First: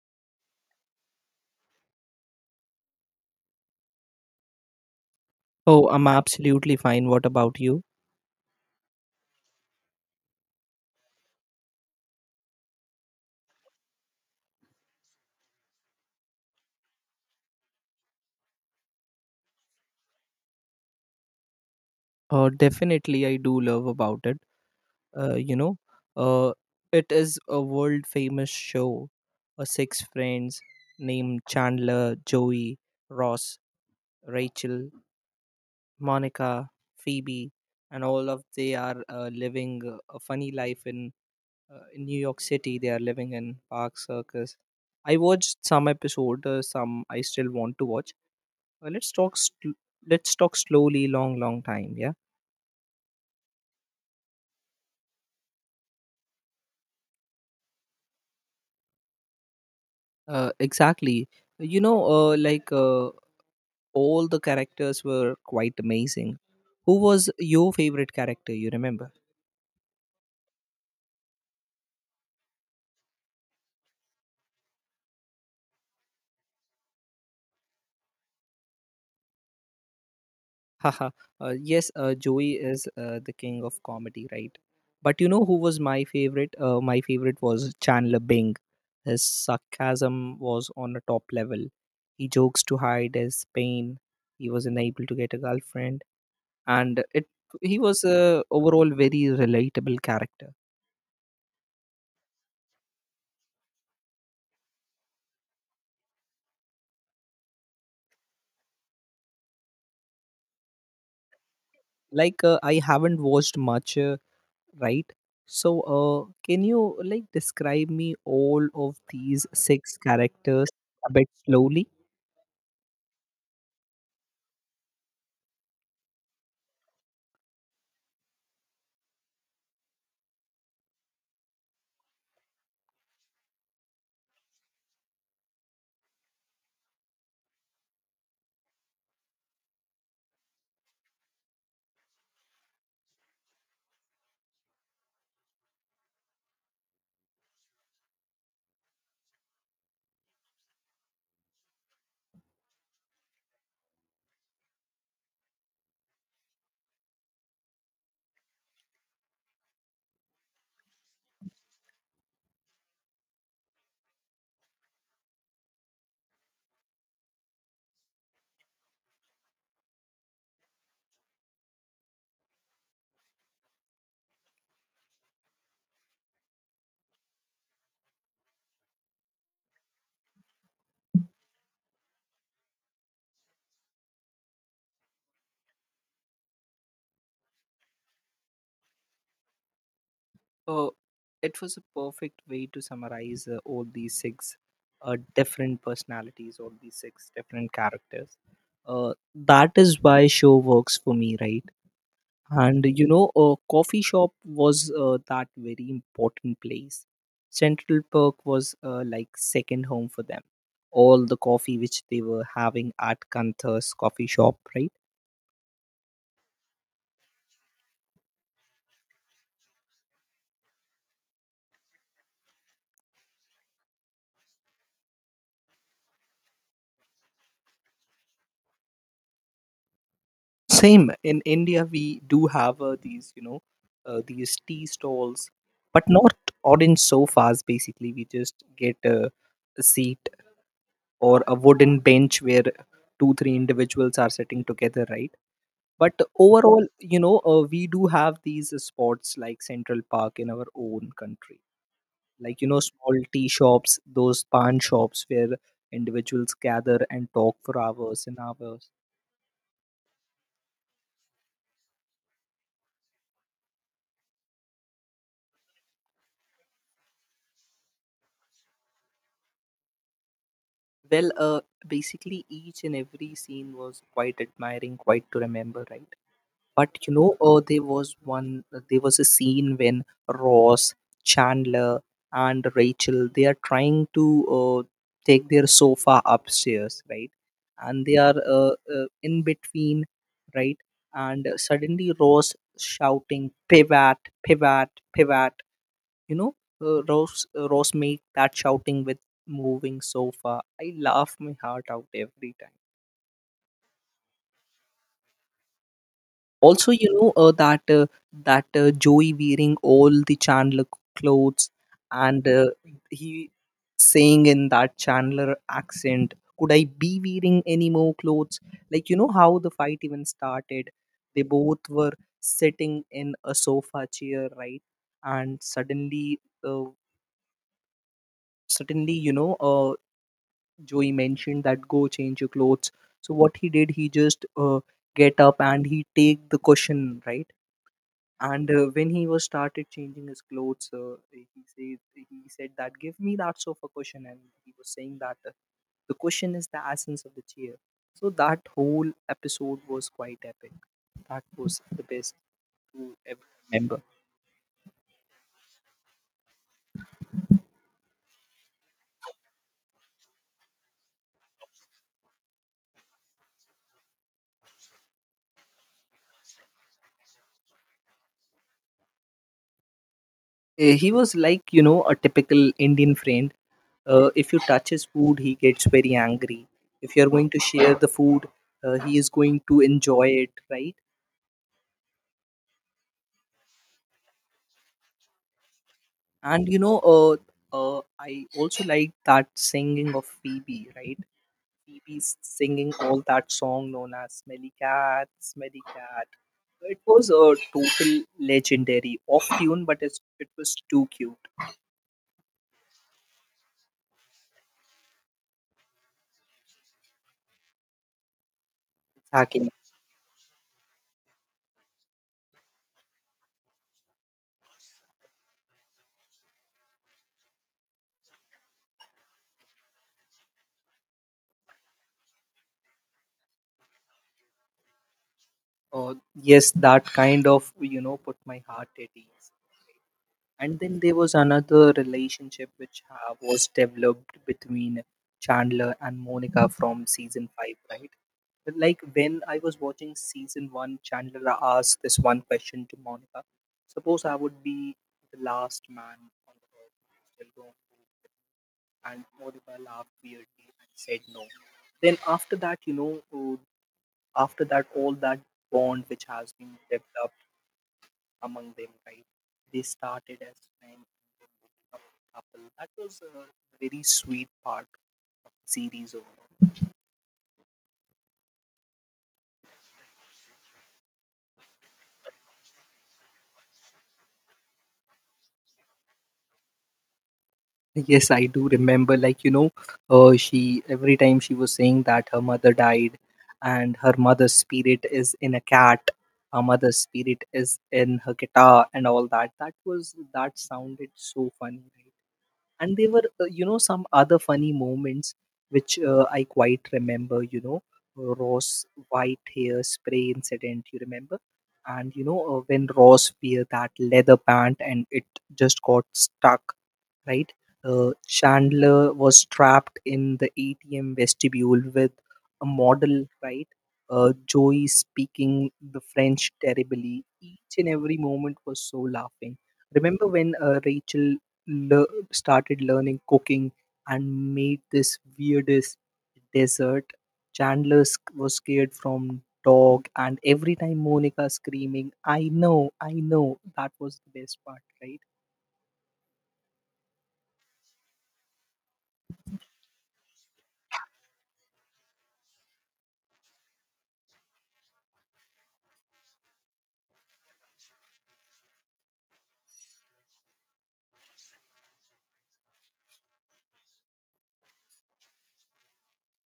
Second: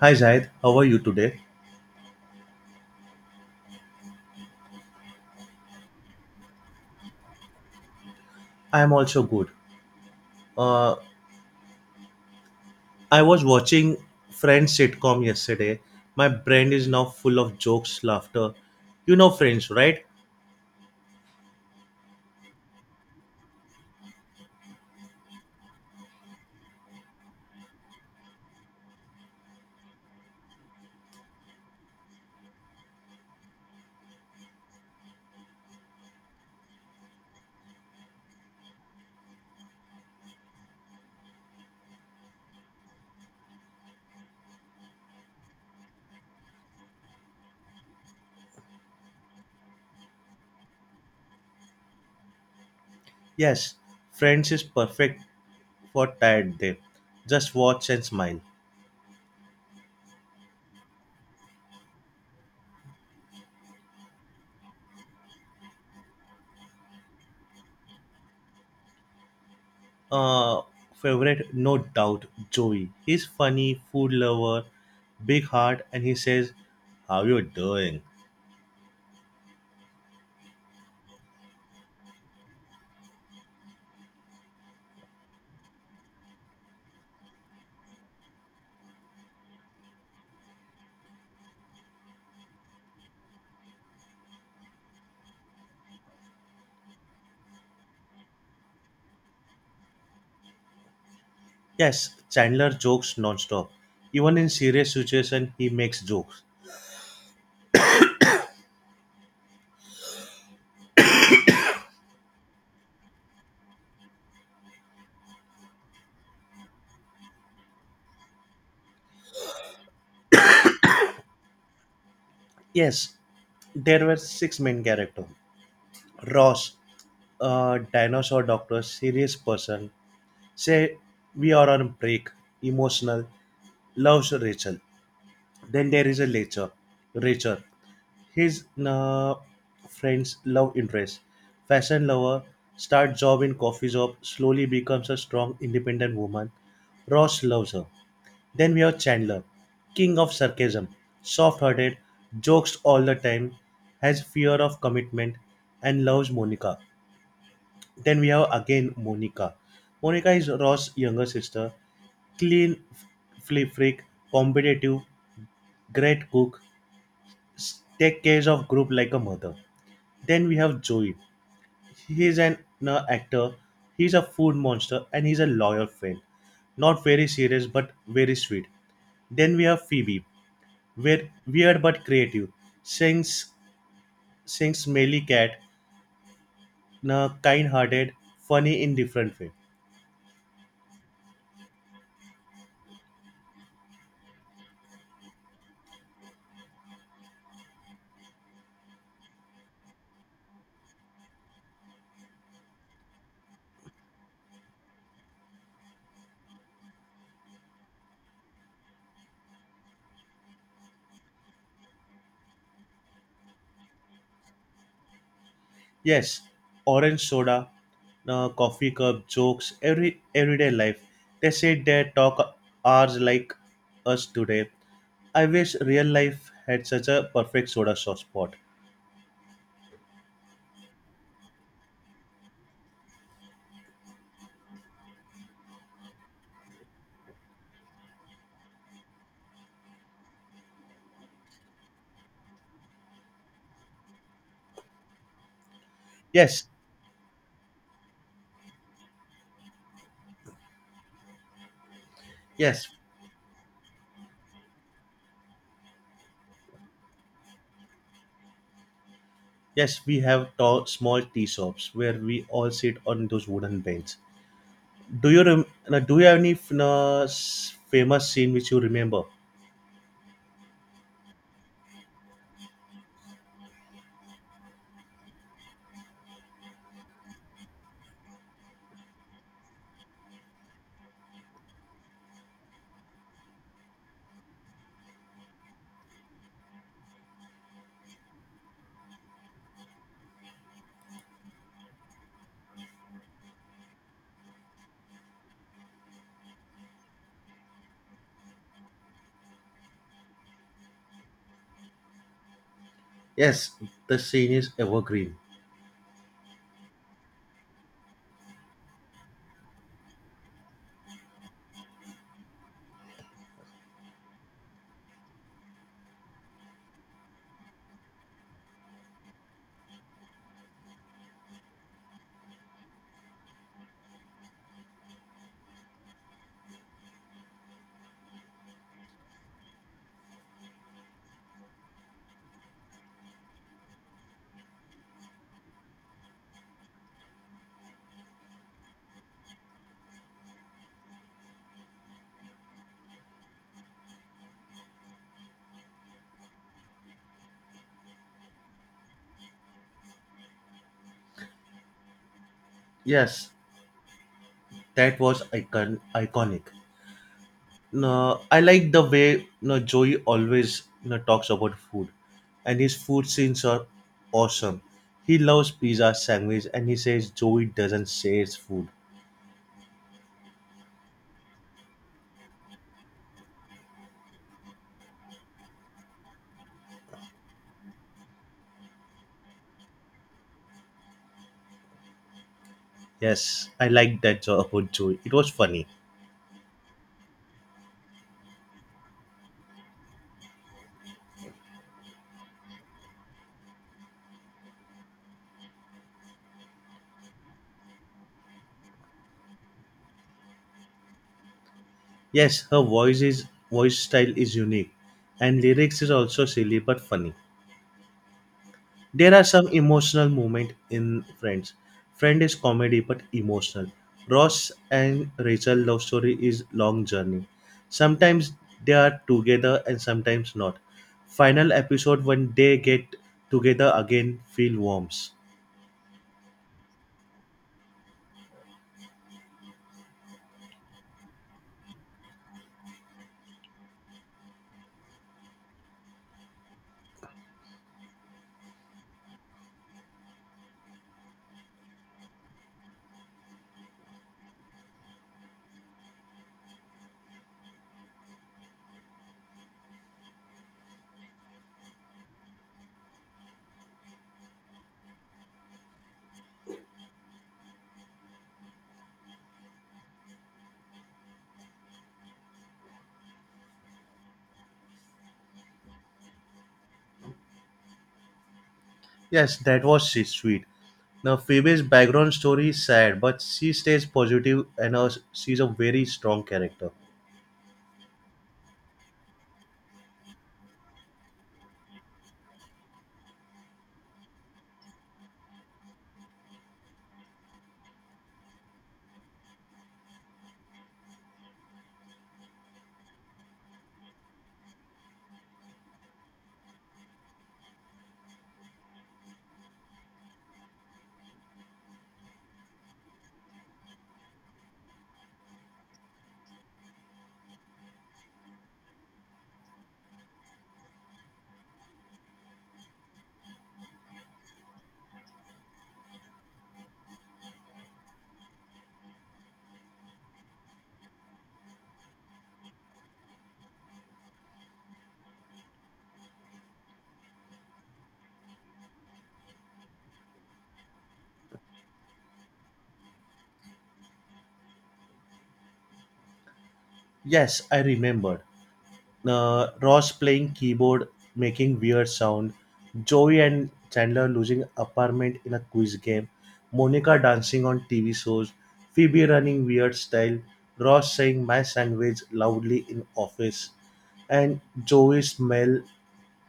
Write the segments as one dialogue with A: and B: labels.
A: Hi Zaid, how are you today?
B: Oh, I'm absolutely fine. What about you?
A: I am also good. Uh, I was watching Friends sitcom yesterday. My brain is now full of jokes, laughter. You know Friends, right?
B: Definitely, I do love about it. Uh, you know, uh, it is a world famous show. Six friends named Chandler, Joey, Ross, Rachel, Monica, Phoebe, and all of they are living a funny life in New York City. They are living in Park Circus. I watched some episode. Some I still want to watch. Let's talk. Let's talk slowly, long, long time. Yeah.
A: Yes, Friends is perfect for tired day. Just watch and smile.
B: Exactly. You know, uh, like uh, all the characters were quite amazing. Who was your favorite character? You remember?
A: Uh, Favorite, no doubt, Joey. He's funny, food lover, big heart, and he says, "How you doing?"
B: Haha. Yes, Joey is the king of comedy, right? But you know who was my favorite? My favorite was Chandler Bing. His sarcasm was on a top level. He jokes to hide his pain. He was unable to get a girlfriend, and it he was overall very relatable character.
A: Yes, Chandler jokes non-stop. Even in serious situation, he makes jokes.
B: I haven't watched much. Right. So can you like describe me all of these six characters a bit slowly.
A: Yes, there were six main characters. Ross, a dinosaur doctor, serious person, say we are on break, emotional, loves Rachel. Then there is a Rachel, Rachel, his friend's love interest, fashion lover, start job in coffee shop, slowly becomes a strong, independent woman. Ross loves her. Then we have Chandler, king of sarcasm, soft hearted, jokes all the time, has fear of commitment, and loves Monica. Then we have again Monica. Monica is Ross's younger sister, clean flip freak, competitive, great cook, take care of group like a mother. Then we have Joey. He's an actor, he's a food monster, and he's a loyal friend, not very serious but very sweet. Then we have Phoebe. Weird but creative. Sings, sings Melly Cat in a kind-hearted, funny, in different way.
B: uh, it was a perfect way to summarize all these six different personalities, all these six different characters. That is why show works for me, right? And you know, a coffee shop was that very important place. Central Park was like second home for them. All the coffee which they were having at Kantha's coffee shop, right?
A: Yes, orange soda, coffee cup, jokes, everyday life. They sit there talk hours like us today. I wish real life had such a perfect soda shop spot.
B: Same in India, we do have these, you know, these tea stalls, but not orange sofas. Basically we just get a seat or a wooden bench where two three individuals are sitting together, right? But
A: Yes,
B: overall, you know, we do have these spots like Central Park in our own country. Like, you know,
A: yes,
B: small tea shops, those pan shops where individuals gather and talk for hours and hours.
A: yes. We have tall, small tea shops where we all sit on those wooden benches. Do you have any famous scene which you remember?
B: Well, basically each and every scene was quite admiring, quite to remember, right? But you know, there was a scene when Ross, Chandler, and Rachel they are trying to uh, take their sofa upstairs, right? And they are in between, right? And suddenly Ross shouting pivot, pivot, pivot. You know, Ross make that shouting with moving sofa. I laugh my heart out every time.
A: Yes, the scene is evergreen.
B: Also, you know, that that Joey wearing all the Chandler clothes, and he saying in that Chandler accent, could I be wearing any more clothes? Like, you know, how the fight even started, they both were sitting in a sofa chair, right? And suddenly uh, suddenly, you know, Joey mentioned that go change your clothes. So what he did, he just get up and he take the cushion, right? And when he was started changing his clothes, he said, he said that give me that sofa cushion, and he was saying that the cushion is the essence of the chair. So that whole episode was quite epic. That was the best to ever
A: Yes,
B: remember.
A: that was iconic. No, I like the way, no, Joey always, you know, talks about food, and his food scenes are awesome. He loves pizza, sandwich, and he says Joey doesn't say it's food.
B: He was like, you know, a typical Indian friend. If you touch his food, he gets very angry. If you're going to share the food, he is going to enjoy it, right?
A: Yes, I like that about Joey. It was funny.
B: And you know, I also like that singing of Phoebe, right? Phoebe's singing all that song known as Smelly Cat, Smelly Cat. It was a total legendary off tune, but it was too cute.
A: Yes, her voice is voice style is unique, and lyrics is also silly but funny. There are some
B: Exactly.
A: emotional moments in Friends. Friend is comedy but emotional. Ross and Rachel love story is long journey. Sometimes they are together and sometimes not. Final episode when they get together again feel warms.
B: Yes, that kind of put my heart at ease. And then there was another relationship which was developed between Chandler and Monica from season five, right? But like when I was watching season one, Chandler asked this one question to Monica. Suppose I would be the last man on the earth, still going to, and Monica laughed weirdly and said no. Then after that, you know, all that bond which has been developed among them, right? They started as friends Apple. That was a very sweet part, series over.
A: Yes, that was sweet. Now Phoebe's background story is sad, but she stays positive and she's a very strong character.
B: Yes, I do remember. Like, you know, she every time she was saying that her mother died, and her mother's spirit is in a cat, her mother's spirit is in her guitar and all that. That was that sounded so funny, right? And there were you know, some other funny moments which I quite remember. You know, Ross white hair spray incident, you remember? And you know, when Ross wear that leather pant and it just got stuck, right? Chandler was trapped in the ATM vestibule with a model, right? Joey speaking the French terribly. Each and every moment was so laughing. Remember when Rachel le- started learning cooking and made this weirdest dessert? Chandler was scared from dog, and every time Monica screaming, I know," that was the best part, right?
A: Yes, I remembered. Ross playing keyboard, making weird sound, Joey and Chandler losing apartment in a quiz game, Monica dancing on TV shows, Phoebe running weird style, Ross saying my sandwich loudly in office, and Joey smell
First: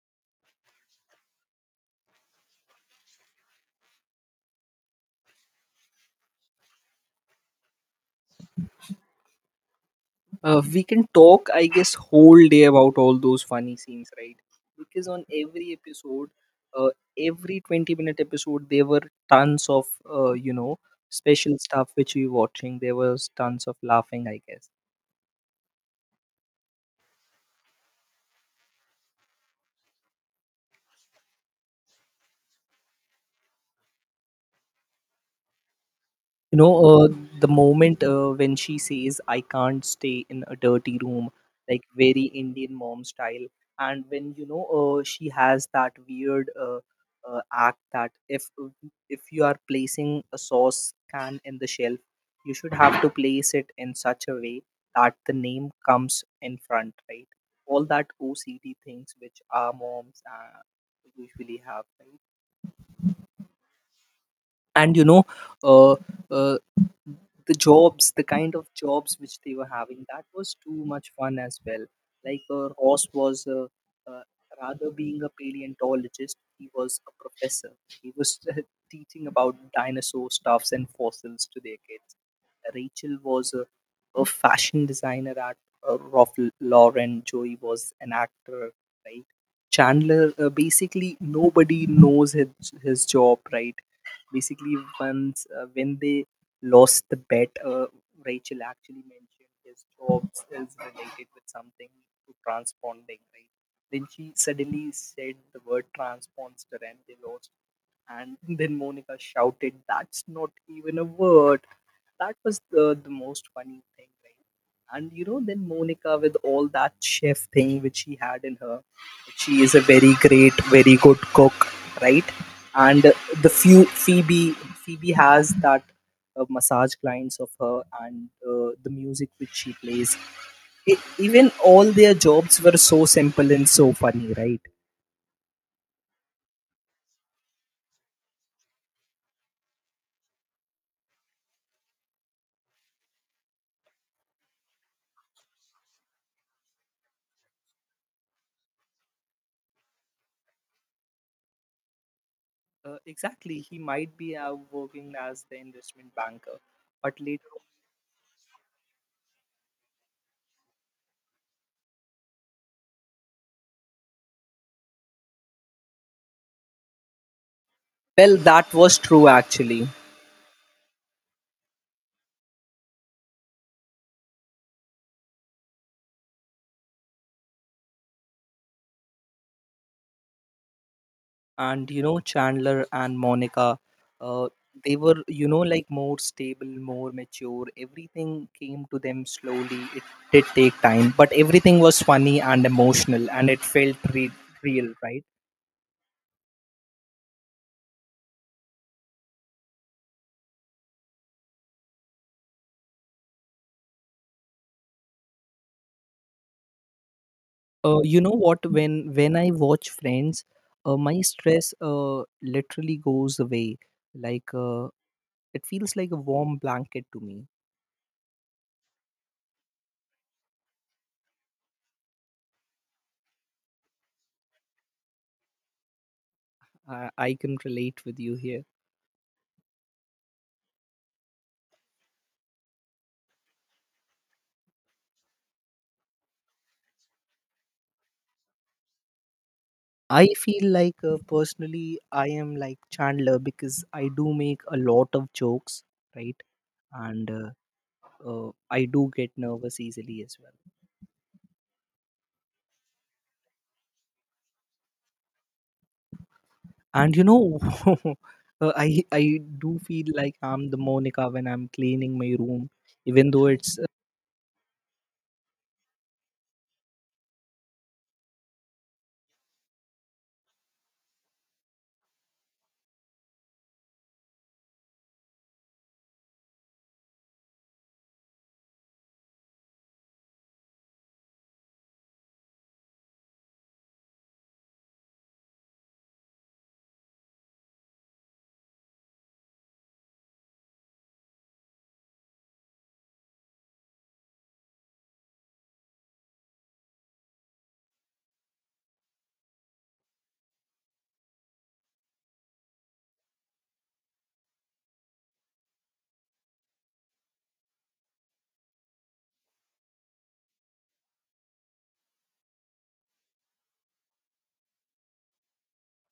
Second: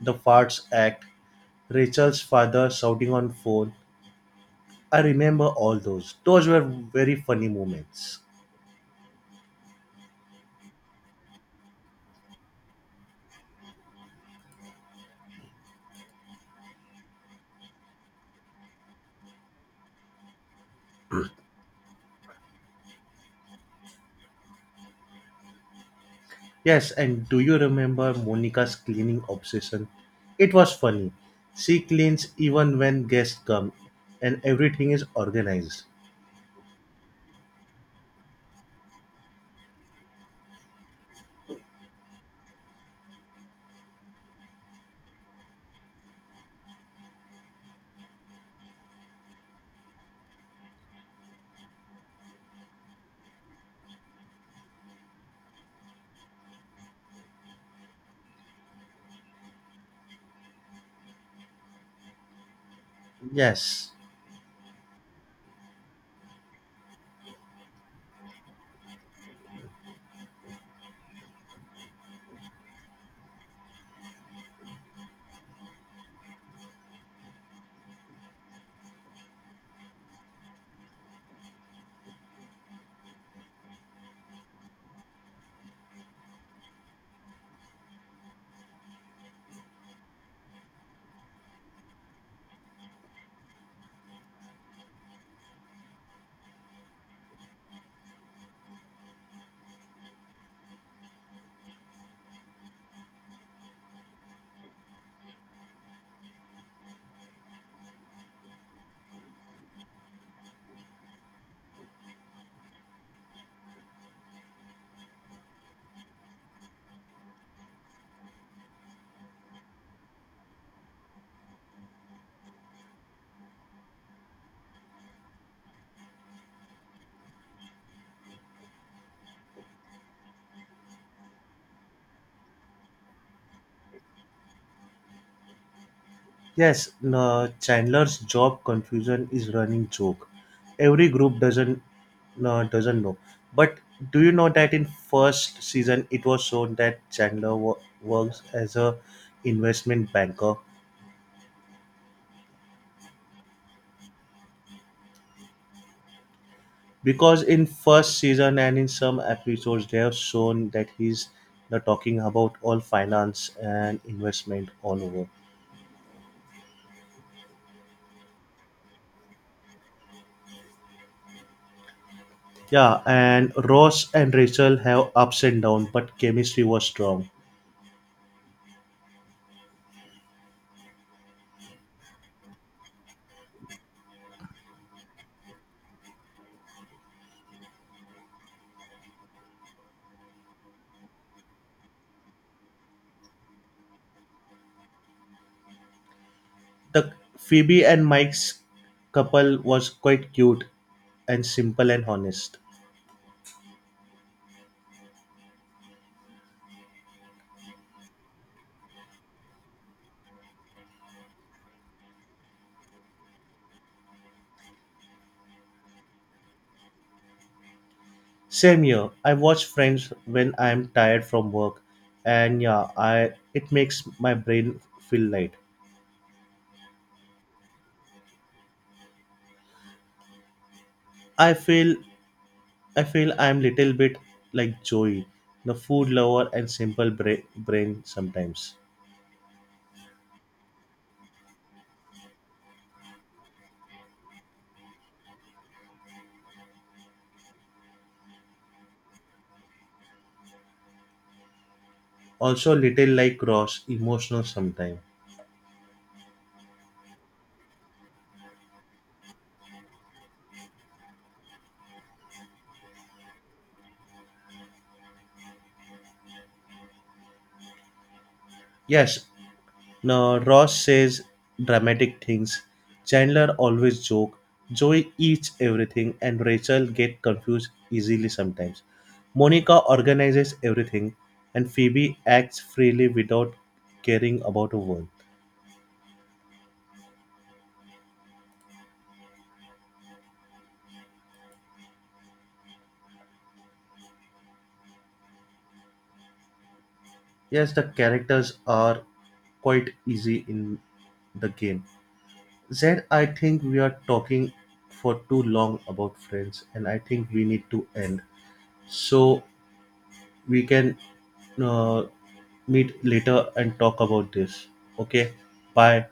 A: the farts act, Rachel's father shouting on phone. I remember all those. Those were very funny moments.
B: We can talk, I guess, whole day about all those funny scenes, right? Because on every episode, uh, every 20-minute episode, there were tons of uh, you know special stuff which we watching. There was tons of laughing, I guess.
A: Yes, and do you remember Monica's cleaning obsession? It was funny. She cleans even when guests come, and everything is organized.
B: You know, the moment when she says I can't stay in a dirty room, like very Indian mom style. And when you know, she has that weird uh, act that if you are placing a sauce can in the shelf, you should have to place it in such a way that the name comes in front, right? All that OCD things which our moms usually have, right?
A: Yes,
B: And you know, uh, uh, the kind of jobs which they were having, that was too much fun as well. Like Ross was uh, rather being a paleontologist, he was a professor. He was teaching about dinosaur stuffs and fossils to their kids. Rachel was a fashion designer at Ralph Lauren. Joey was an actor, right? Chandler, basically nobody knows his job, right? Basically, once when they lost the bet, Rachel actually mentioned his job is related with something to transponding, right? Then she suddenly said the word transponder, and they lost. And then Monica shouted, "That's not even a word." That was the most funny thing, right? And you know, then Monica with all that chef thing which she had in her, she is a very great, very good cook, right? And the few Phoebe has that massage clients of her, and the music which she plays. Even all their jobs were so simple and so funny, right?
A: yes, no, Chandler's job confusion is running joke. Every group doesn't, no, doesn't know. But do you know that in first season it was shown that Chandler works as a investment banker,
B: Exactly. He might be working as the investment banker, but
A: because
B: later.
A: in first season and in some episodes they have shown that he's the talking about all finance and investment all over.
B: Well, that was true actually.
A: Yeah, and Ross and Rachel have ups and downs but chemistry was strong.
B: And you know, Chandler and Monica, uh, they were, you know, like more stable, more mature. Everything came to them slowly. It did take time, but everything was funny and emotional, and it felt real, right?
A: The Phoebe and Mike's couple was quite cute and simple and honest.
B: You know what? When I watch Friends, my stress literally goes away. Like, it feels like a warm blanket to me.
A: Same here, I watch Friends when I'm tired from work, and yeah, I it makes my brain feel light.
B: I can relate with you here.
A: i feel I feel I'm little bit like Joey, the food lover and simple brain sometimes.
B: I feel like, personally I am like Chandler, because I do make a lot of jokes, right? And I do get nervous easily as well.
A: Also little like Ross, emotional sometimes.
B: And you know, I do feel like I'm the Monica when I'm cleaning my room, even though it's
A: Yes, no, Ross says dramatic things. Chandler always joke. Joey eats everything and Rachel get confused easily sometimes. Monica organizes everything and Phoebe acts freely without caring about a word. Yes, the characters are quite easy in the game. Zed, I think we are talking for too long about friends, and I think we need to end. So we can uh, meet later and talk about this. Okay, bye.